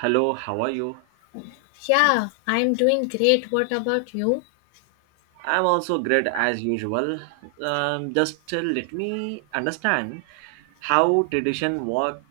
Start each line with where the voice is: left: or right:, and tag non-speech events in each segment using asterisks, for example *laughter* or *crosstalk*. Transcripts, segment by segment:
right: Hello, how are you?
left: Yeah, I'm doing great. What about you?
right: I'm also great as usual. Just Let me understand how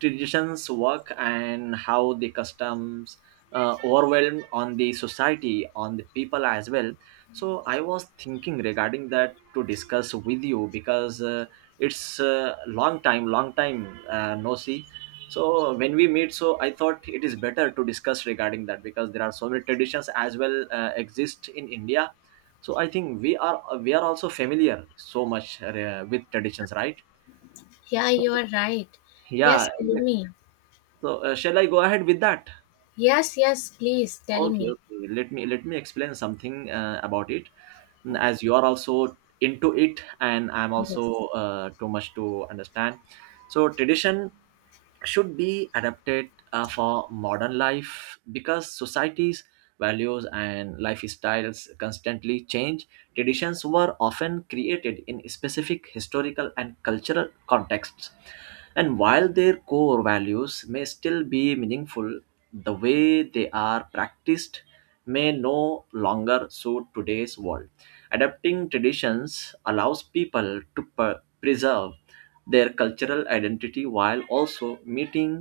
right: traditions work, and how the customs overwhelm on the society, on the people as well. So I was thinking regarding that to discuss with you because it's a long time no see. So when we meet, so I thought it is better to discuss regarding that because there are so many traditions as well exist in India, so I think we are also familiar so much with traditions, right?
left: Yeah,
right: so,
left: you are right. Yes,
right: yeah,
left: tell
right: exactly.
left: me.
right: So shall I go ahead with that?
left: Yes, yes, please tell
right: okay
left: me.
right: okay Let me explain something about it. As you are also into it and I'm also
left: Yes.
right: too much to understand. So tradition should be adapted for modern life because society's values and lifestyles constantly change. Traditions were often created in specific historical and cultural contexts, and while their core values may still be meaningful, the way they are practiced may no longer suit today's world. Adapting traditions allows people to preserve their cultural identity while also meeting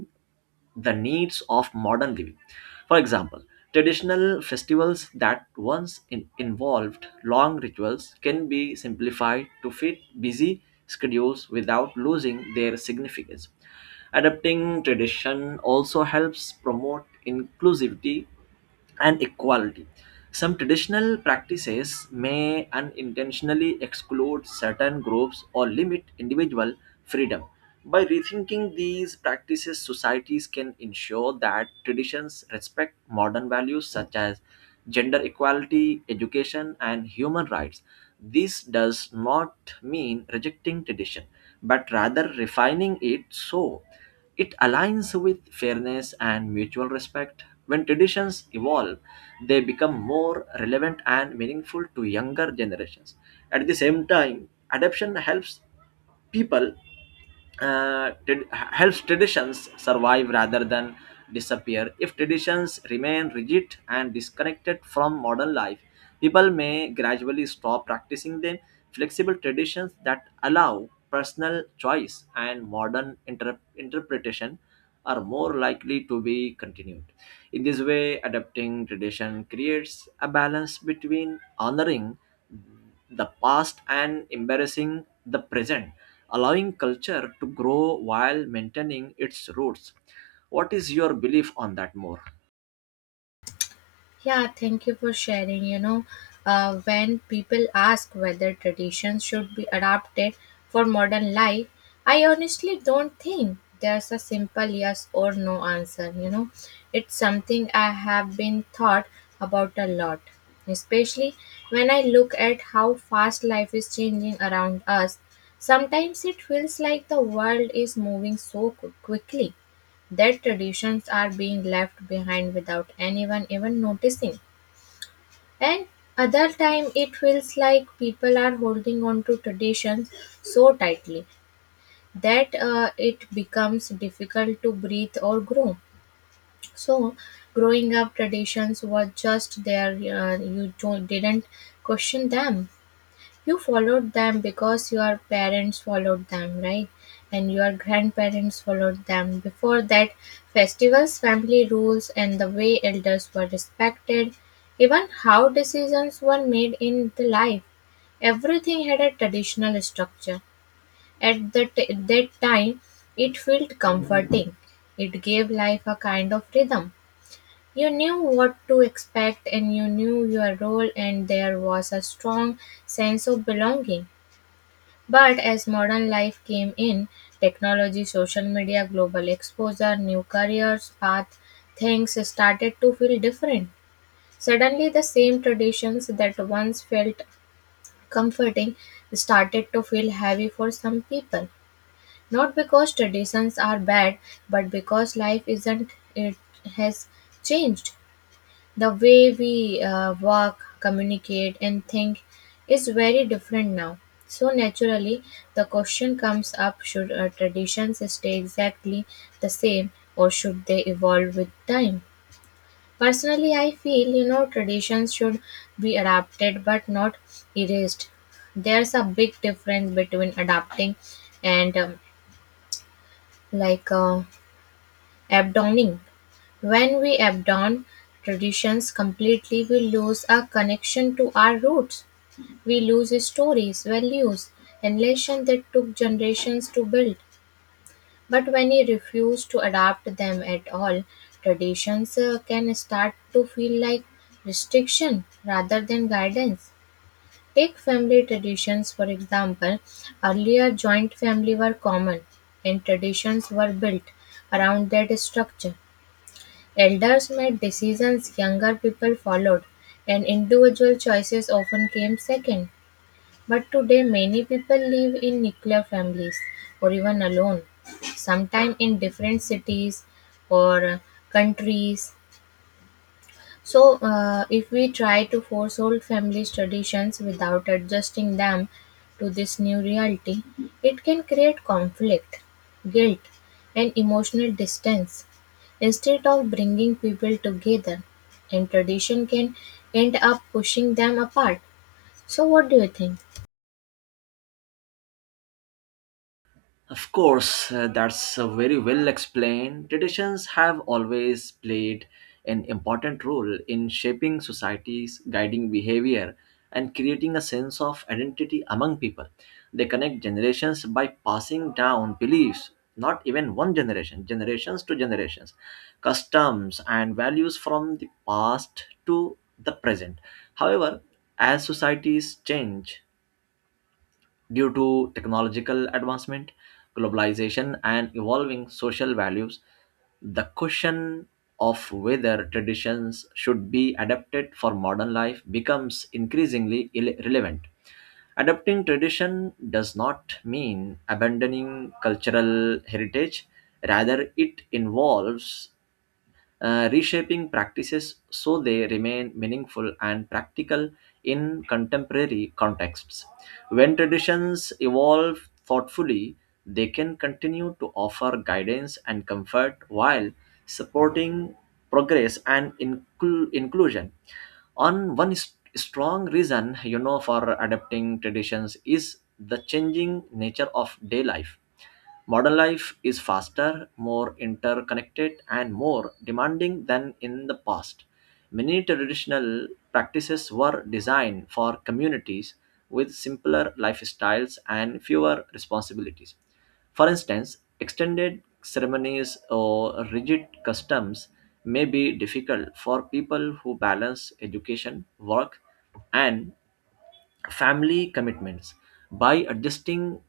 right: the needs of modern living. For example, traditional festivals that once involved long rituals can be simplified to fit busy schedules without losing their significance. Adapting tradition also helps promote inclusivity and equality. Some traditional practices may unintentionally exclude certain groups or limit individuals freedom. By rethinking these practices, societies can ensure that traditions respect modern values such as gender equality, education, and human rights. This does not mean rejecting tradition, but rather refining it so it aligns with fairness and mutual respect. When traditions evolve, they become more relevant and meaningful to younger generations. At the same time, adoption helps people helps traditions survive rather than disappear. If traditions remain rigid and disconnected from modern life, people may gradually stop practicing them. Flexible traditions that allow personal choice and modern interpretation are more likely to be continued. In this way, adapting tradition creates a balance between honoring the past and embarrassing the present, allowing culture to grow while maintaining its roots. What is your belief on that more?
left: Yeah, thank you for sharing. When people ask whether traditions should be adapted for modern life, I honestly don't think there's a simple yes or no answer. You know, it's something I have been thought about a lot, especially when I look at how fast life is changing around us. Sometimes it feels like the world is moving so quickly their traditions are being left behind without anyone even noticing. And other time it feels like people are holding on to traditions so tightly that it becomes difficult to breathe or grow. So growing up traditions were just there, you don't, didn't question them, you followed them because your parents followed them, right? And your grandparents followed them. Before that, festivals, family rules, and the way elders were respected, even how decisions were made in the life, everything had a traditional structure. At the that time, it felt comforting. It gave life a kind of rhythm. You knew what to expect and you knew your role, and there was a strong sense of belonging. But as modern life came in, technology, social media, global exposure, new careers, path, things started to feel different. Suddenly, the same traditions that once felt comforting started to feel heavy for some people. Not because traditions are bad, but because life isn't, it has changed. The way we walk, communicate, and think is very different now. So, naturally, the question comes up: should our traditions stay exactly the same or should they evolve with time? Personally, I feel you know traditions should be adapted but not erased. There's a big difference between adapting and like uh, Abdoning. When we abandon traditions completely, we lose our connection to our roots. We lose stories, values, and lessons that took generations to build. But when we refuse to adapt them at all, traditions can start to feel like restriction rather than guidance. Take family traditions, for example. Earlier, joint family were common and traditions were built around that structure. Elders made decisions younger people followed, and individual choices often came second. But today, many people live in nuclear families or even alone, sometimes in different cities or countries. So, if we try to force old family traditions without adjusting them to this new reality, it can create conflict, guilt, and emotional distance. Instead of bringing people together, and tradition can end up pushing them apart. So, what do you think?
right: Of course, that's very well explained. Traditions have always played an important role in shaping societies, guiding behavior, and creating a sense of identity among people. They connect generations by passing down beliefs, not even generations to generations, customs and values from the past to the present. However, as societies change, due to technological advancement, globalization, and evolving social values, the question of whether traditions should be adapted for modern life becomes increasingly relevant. Adapting tradition does not mean abandoning cultural heritage, rather, it involves reshaping practices so they remain meaningful and practical in contemporary contexts. When traditions evolve thoughtfully, they can continue to offer guidance and comfort while supporting progress and inclusion. Strong reason, you know, for adapting traditions is the changing nature of day life. Modern life is faster, more interconnected, and more demanding than in the past. Many traditional practices were designed for communities with simpler lifestyles and fewer responsibilities. For instance, extended ceremonies or rigid customs may be difficult for people who balance education, work, and family commitments. By adjusting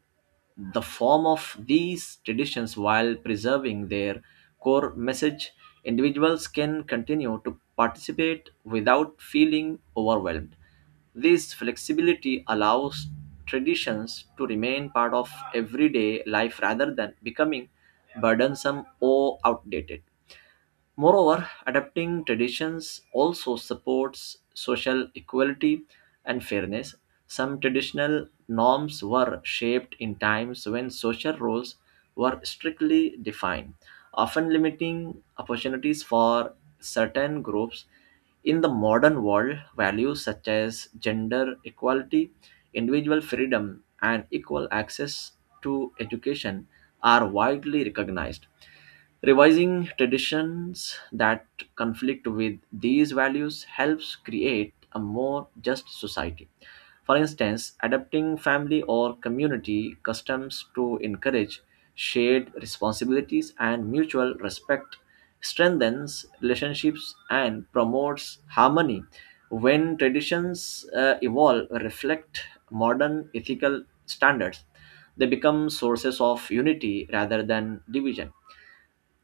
right: the form of these traditions while preserving their core message, individuals can continue to participate without feeling overwhelmed. This flexibility allows traditions to remain part of everyday life rather than becoming burdensome or outdated. Moreover, adapting traditions also supports social equality and fairness. Some traditional norms were shaped in times when social roles were strictly defined, often limiting opportunities for certain groups. In the modern world, values such as gender equality, individual freedom, and equal access to education are widely recognized. Revising traditions that conflict with these values helps create a more just society. For instance, adapting family or community customs to encourage shared responsibilities and mutual respect strengthens relationships and promotes harmony. When traditions evolve reflect modern ethical standards, they become sources of unity rather than division.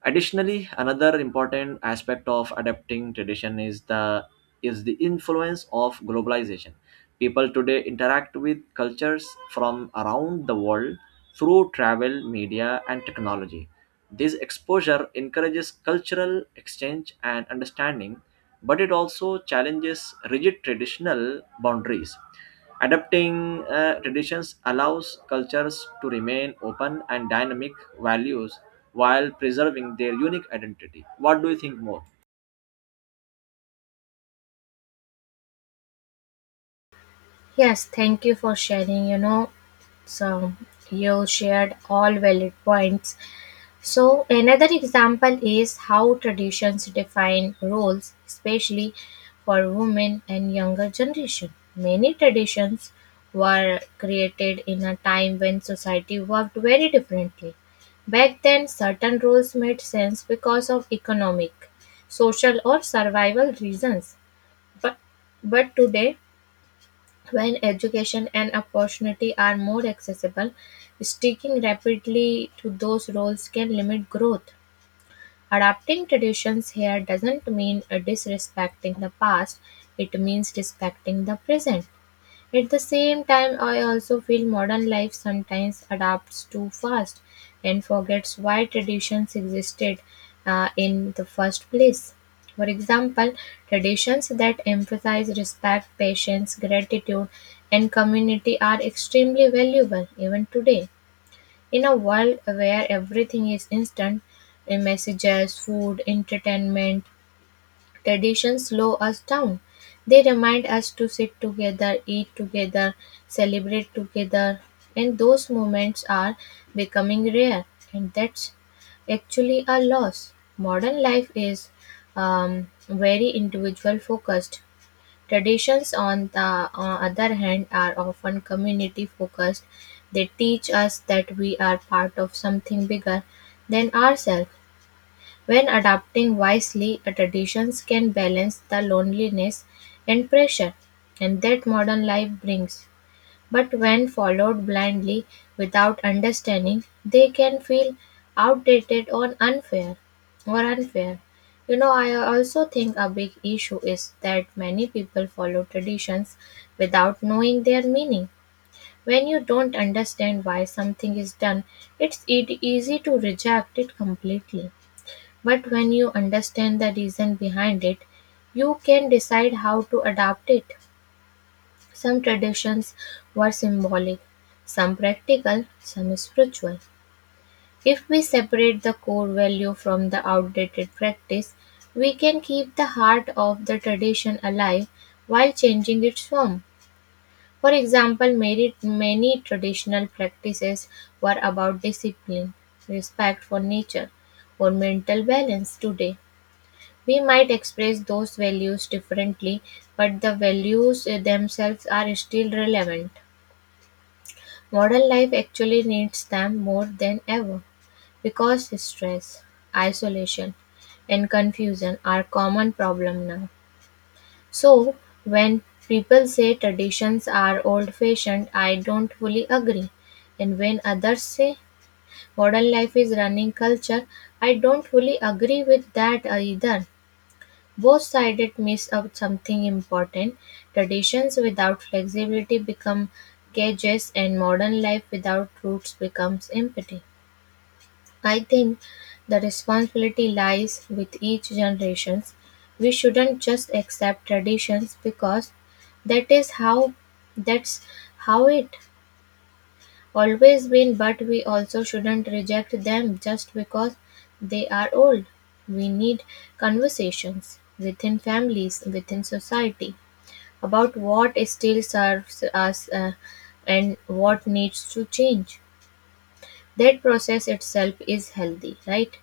right: Additionally, another important aspect of adapting tradition is the influence of globalization. People today interact with cultures from around the world through travel, media, and technology. This exposure encourages cultural exchange and understanding, but it also challenges rigid traditional boundaries. Adapting traditions allows cultures to remain open and dynamic values while preserving their unique identity. What do you think more?
left: Yes, thank you for sharing. You know, so you shared all valid points. So, another example is how traditions define roles, especially for women and younger generation. Many traditions were created in a time when society worked very differently. Back then, certain roles made sense because of economic, social, or survival reasons. But, but today, when education and opportunity are more accessible, sticking rapidly to those roles can limit growth. Adapting traditions here doesn't mean disrespecting the past, it means respecting the present. At the same time, I also feel modern life sometimes adapts too fast and forgets why traditions existed in the first place. For example, traditions that emphasize respect, patience, gratitude, and community are extremely valuable even today. In a world where everything is instant, in messages, food, entertainment, traditions slow us down. They remind us to sit together, eat together, celebrate together, and those moments are becoming rare, and that's actually a loss. Modern life is very individual focused. Traditions, on the other hand, are often community focused. They teach us that we are part of something bigger than ourselves. When adapting wisely, a tradition can balance the loneliness and pressure and that modern life brings. But when followed blindly without understanding, they can feel outdated or unfair. You know, I also think a big issue is that many people follow traditions without knowing their meaning. When you don't understand why something is done, it's easy to reject it completely. But when you understand the reason behind it, you can decide how to adapt it. Some traditions were symbolic, some practical, some spiritual. If we separate the core value from the outdated practice, we can keep the heart of the tradition alive while changing its form. For example, many traditional practices were about discipline, respect for nature, or mental balance today we might express those values differently, but the values themselves are still relevant. Modern life actually needs them more than ever because stress, isolation, and confusion are common problem now. So, when people say traditions are old fashioned, I don't fully agree. And when others say modern life is running culture, I don't fully agree with that either. Both sided miss out something important: traditions without flexibility become cages and modern life without roots becomes empty. I think the responsibility lies with each generation. We shouldn't just accept traditions because that is how that's how it always been, but we also shouldn't reject them just because they are old. We need conversations within families, within society about what still serves us and what needs to change. That process itself is healthy, right?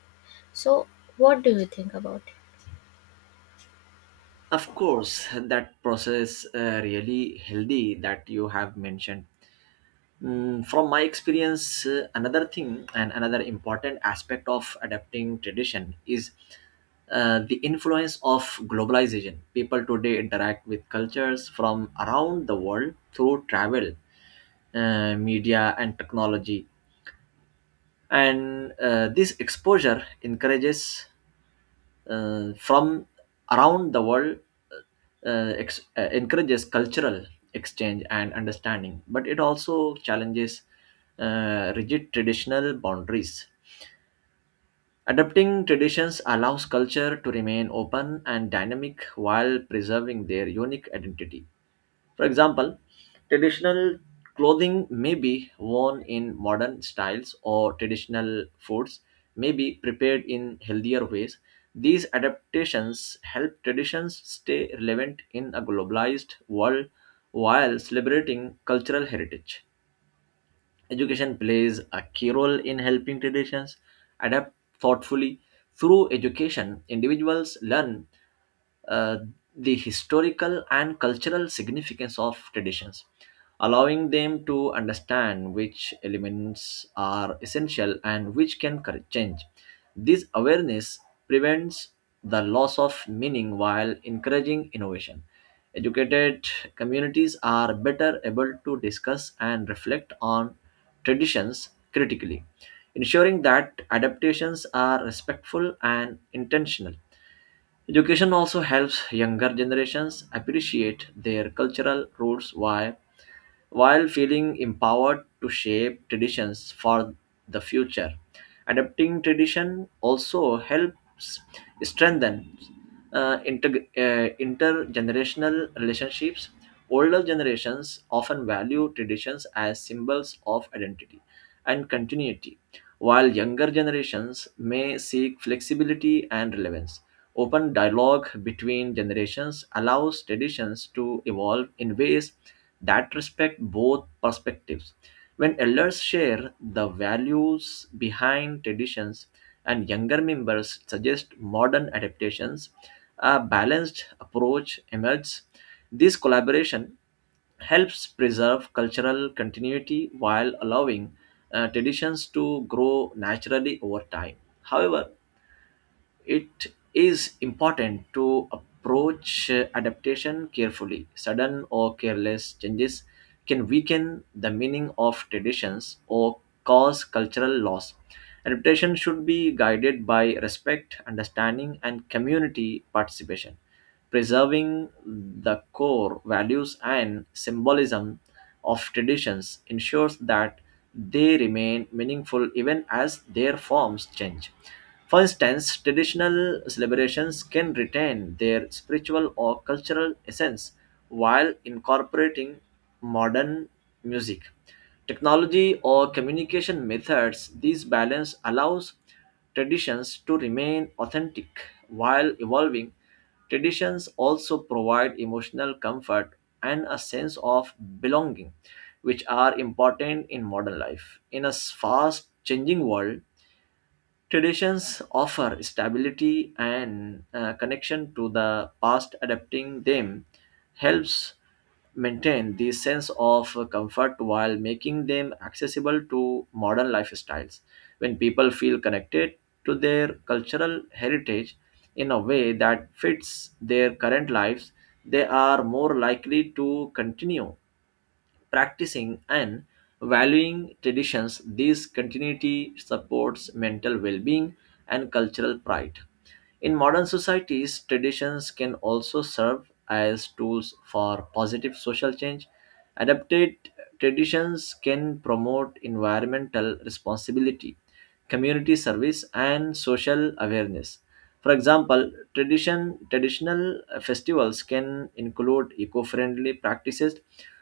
left: So, what do you think about it?
right: Of course, that process really healthy that you have mentioned. From my experience, another thing and another important aspect of adapting tradition is the influence of globalization. People today interact with cultures from around the world through travel, media, and technology. And this exposure encourages from around the world encourages cultural exchange and understanding, but it also challenges rigid traditional boundaries. Adapting traditions allows culture to remain open and dynamic while preserving their unique identity. For example, traditional clothing may be worn in modern styles, or traditional foods may be prepared in healthier ways. These adaptations help traditions stay relevant in a globalized world while celebrating cultural heritage. Education plays a key role in helping traditions adapt thoughtfully. Through education, individuals learn uh, the historical and cultural significance of traditions, allowing them to understand which elements are essential and which can change. This awareness prevents the loss of meaning while encouraging innovation. Educated communities are better able to discuss and reflect on traditions critically, ensuring that adaptations are respectful and intentional. Education also helps younger generations appreciate their cultural roots while feeling empowered to shape traditions for the future. Adapting tradition also helps strengthen intergenerational relationships. Older generations often value traditions as symbols of identity and continuity, while younger generations may seek flexibility and relevance. Open dialogue between generations allows traditions to evolve in ways that respect both perspectives. When elders share the values behind traditions and younger members suggest modern adaptations, a balanced approach emerges. This collaboration helps preserve cultural continuity while allowing traditions to grow naturally over time. However, it is important to approach adaptation carefully. Sudden or careless changes can weaken the meaning of traditions or cause cultural loss. Adaptation should be guided by respect, understanding, and community participation. Preserving the core values and symbolism of traditions ensures that they remain meaningful even as their forms change. For instance, traditional celebrations can retain their spiritual or cultural essence while incorporating modern music, technology, or communication methods. This balance allows traditions to remain authentic while evolving. Traditions also provide emotional comfort and a sense of belonging, which are important in modern life. In a fast changing world, traditions offer stability and connection to the past. Adapting them helps maintain this sense of comfort while making them accessible to modern lifestyles. When people feel connected to their cultural heritage in a way that fits their current lives, they are more likely to continue practicing and valuing traditions. This continuity supports mental well being and cultural pride. In modern societies, traditions can also serve as tools for positive social change. Adapted traditions can promote environmental responsibility, community service, and social awareness. For example, traditional festivals can include eco friendly practices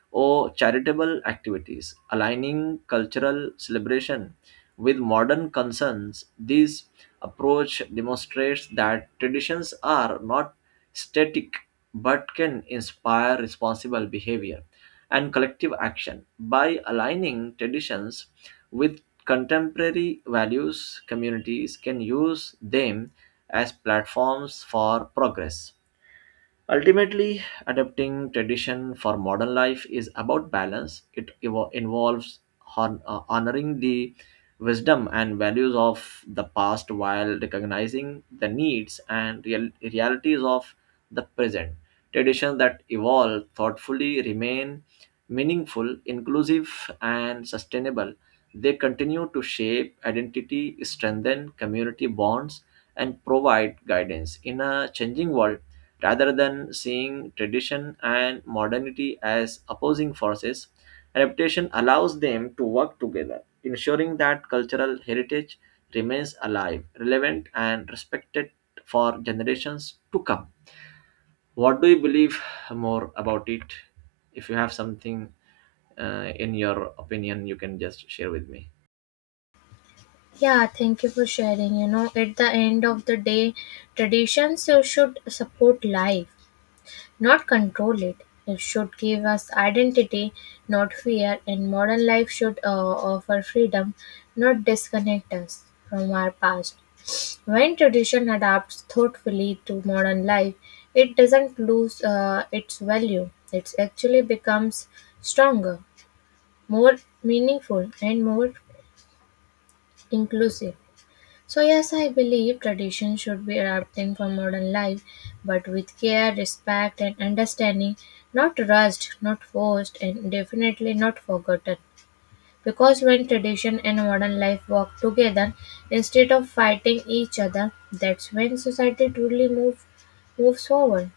right: or charitable activities, aligning cultural celebration with modern concerns. This approach demonstrates that traditions are not static but can inspire responsible behavior and collective action. By aligning traditions with contemporary values, communities can use them as platforms for progress. Ultimately, adapting tradition for modern life is about balance. It involves honoring the wisdom and values of the past while recognizing the needs and realities of the present. Traditions that evolve thoughtfully remain meaningful, inclusive, and sustainable. They continue to shape identity, strengthen community bonds, and provide guidance in a changing world. Rather than seeing tradition and modernity as opposing forces, adaptation allows them to work together, ensuring that cultural heritage remains alive, relevant, and respected for generations to come. What do you believe more about it? If you have something in your opinion, you can just share with me.
left: Yeah, thank you for sharing. You know, at the end of the day, traditions should support life not control it. It should give us identity, not fear, and modern life should offer freedom, not disconnect us from our past. When tradition adapts thoughtfully to modern life, it doesn't lose its value. It actually becomes stronger, more meaningful, and more inclusive. So, yes, I believe tradition should be adapting for modern life, but with care, respect, and understanding, not rushed, not forced, and definitely not forgotten. Because when tradition and modern life work together instead of fighting each other, that's when society moves forward.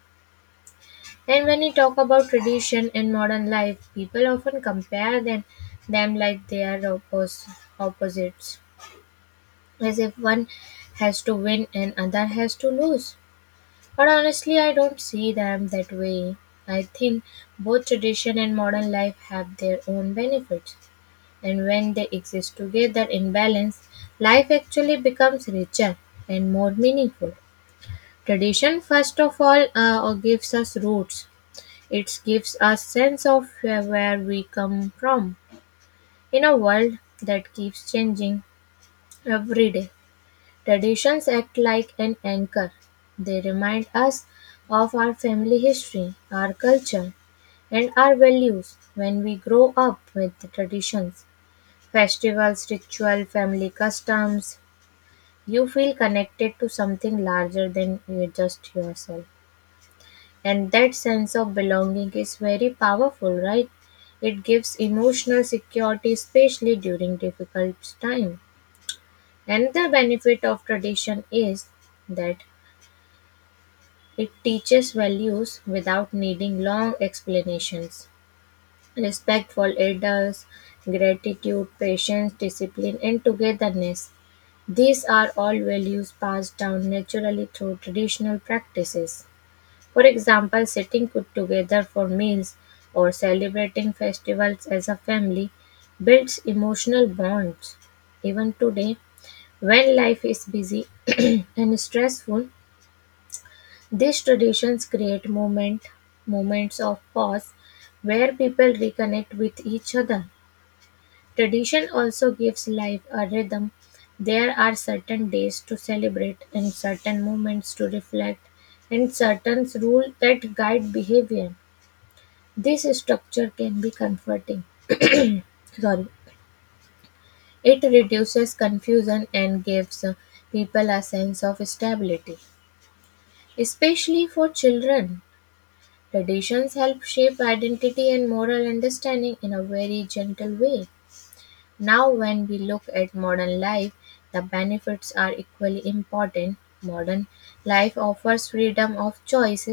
left: And when we talk about tradition and modern life, people often compare them like they are opposites, as if one has to win and other has to lose. But honestly, I don't see them that way. I think both tradition and modern life have their own benefits, and when they exist together in balance, life actually becomes richer and more meaningful. Tradition, first of all, or gives us roots. It gives us sense of where we come from in a world that keeps changing every day. Traditions act like an anchor; they remind us of our family history, our culture, and our values. When we grow up with the traditions, festivals, ritual, family customs, you feel connected to something larger than you just yourself. And that sense of belonging is very powerful, right? It gives emotional security, especially during difficult times. Another benefit of tradition is that it teaches values without needing long explanations: respect for elders, gratitude, patience, discipline, and togetherness. These are all values passed down naturally through traditional practices. For example, sitting good together for meals or celebrating festivals as a family builds emotional bonds. Even today, when life is busy *clears throat* and stressful, these traditions create moments of pause where people reconnect with each other. Tradition also gives life a rhythm. There are certain days to celebrate and certain moments to reflect and certain rules that guide behavior. This structure can be comforting. Sorry. It reduces confusion and gives people a sense of stability, especially for children. Traditions help shape identity and moral understanding in a very gentle way. Now, when we look at modern life, the benefits are equally important. Modern life offers freedom of choice,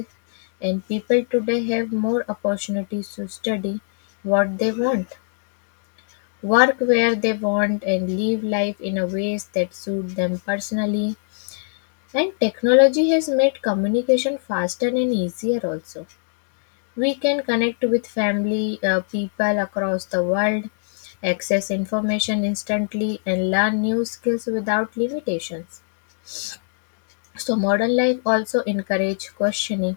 left: and people today have more opportunities to study what they want, work where they want, and live life in a ways that suit them personally. And technology has made communication faster and easier also. We can connect with family, people across the world, access information instantly, and learn new skills without limitations. So modern life also encourage questioning,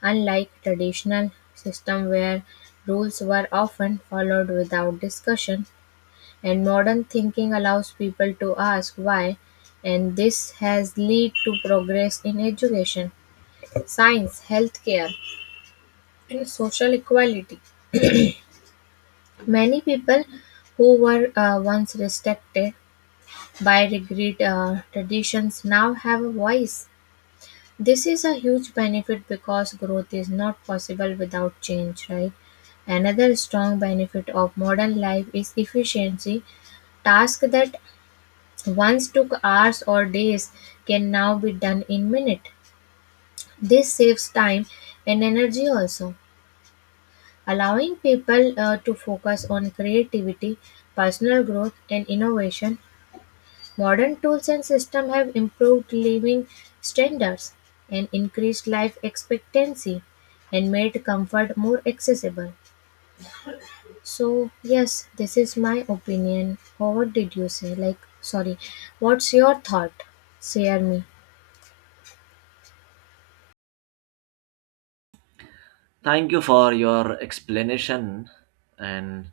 left: unlike traditional system where rules were often followed without discussion. And modern thinking allows people to ask why, and this has led to progress in education, science, healthcare, and social equality. Many people who were once respected by rigid traditions now have a voice. This is a huge benefit because growth is not possible without change, right? Another strong benefit of modern life is efficiency. Tasks that once took hours or days can now be done in minutes. This saves time and energy also, allowing people to focus on creativity, personal growth, and innovation. Modern tools and systems have improved living standards and increased life expectancy and made comfort more accessible. So, yes, this is my opinion. Or what did you say? Like, sorry, what's your thought? Share me.
right: Thank you for your explanation and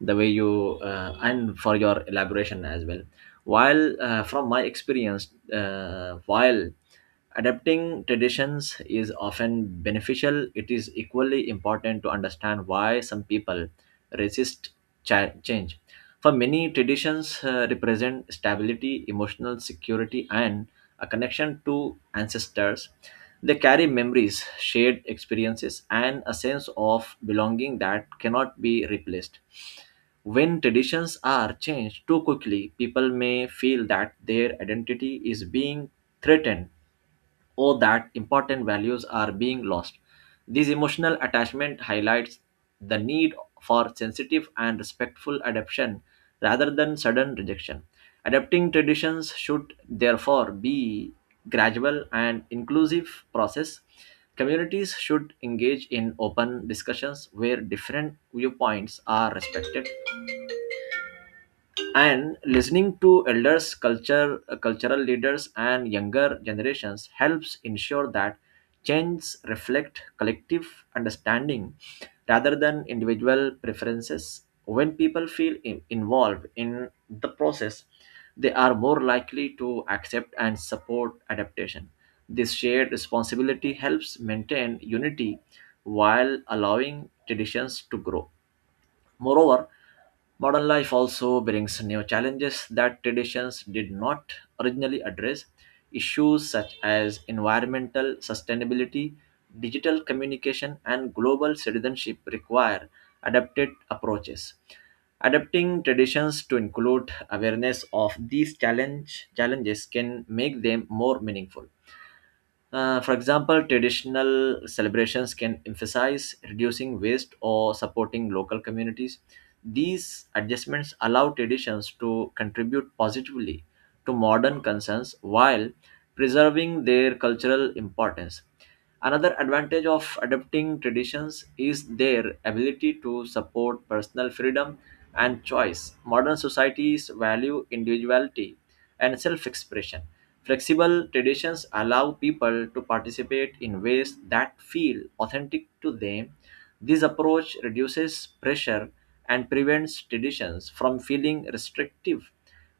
right: the way you and for your elaboration as well. While From my experience, while adapting traditions is often beneficial, it is equally important to understand why some people resist change. For many, traditions represent stability, emotional security, and a connection to ancestors. They carry memories, shared experiences, and a sense of belonging that cannot be replaced. When traditions are changed too quickly, people may feel that their identity is being threatened or that important values are being lost. This emotional attachment highlights the need for sensitive and respectful adaptation rather than sudden rejection. Adapting traditions should therefore be gradual and inclusive process. Communities should engage in open discussions where different viewpoints are respected, and listening to elders culture cultural leaders and younger generations helps ensure that changes reflect collective understanding rather than individual preferences. When people feel involved in the process, they are more likely to accept and support adaptation. This shared responsibility helps maintain unity while allowing traditions to grow. Moreover, modern life also brings new challenges that traditions did not originally address. Issues such as environmental sustainability, digital communication, and global citizenship require adapted approaches. Adapting traditions to include awareness of these challenges can make them more meaningful. For example, traditional celebrations can emphasize reducing waste or supporting local communities. These adjustments allow traditions to contribute positively to modern concerns while preserving their cultural importance. Another advantage of adapting traditions is their ability to support personal freedom and choice. Modern societies value individuality and self expression. Flexible traditions allow people to participate in ways that feel authentic to them. This approach reduces pressure and prevents traditions from feeling restrictive.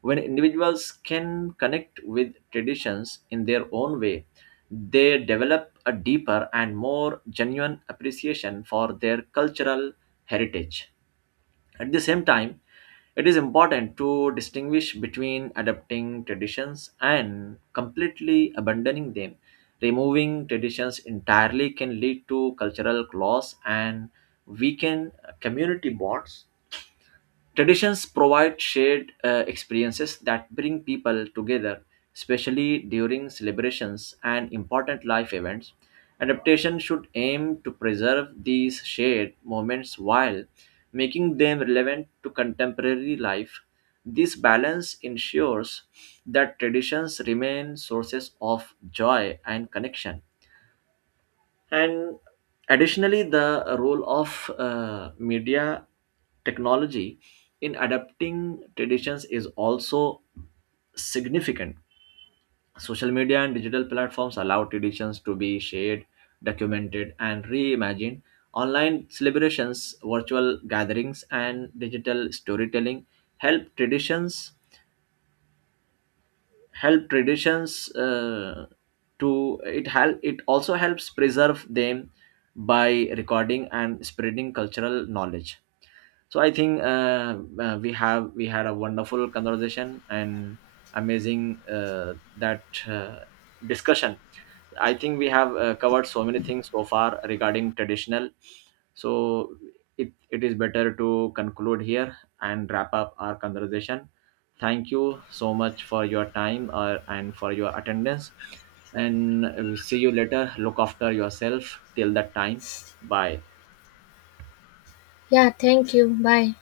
right: When individuals can connect with traditions in their own way, they develop a deeper and more genuine appreciation for their cultural heritage. At the same time, it is important to distinguish between adopting traditions and completely abandoning them. Removing traditions entirely can lead to cultural loss and weaken community bonds. Traditions provide shared experiences that bring people together, especially during celebrations and important life events. Adaptation should aim to preserve these shared moments while making them relevant to contemporary life. This balance ensures that traditions remain sources of joy and connection. And additionally, the role of media technology in adapting traditions is also significant. Social media and digital platforms allow traditions to be shared, documented, and reimagined. Online celebrations, virtual gatherings, and digital storytelling help traditions help traditions to it help it also helps preserve them by recording and spreading cultural knowledge. So I think we had a wonderful conversation and amazing that discussion. I think we have covered so many things so far regarding traditional. So it is better to conclude here and wrap up our conversation. Thank you so much for your time and for your attendance. And we see you later. Look after yourself till that time. Bye.
left: Yeah, thank you. Bye.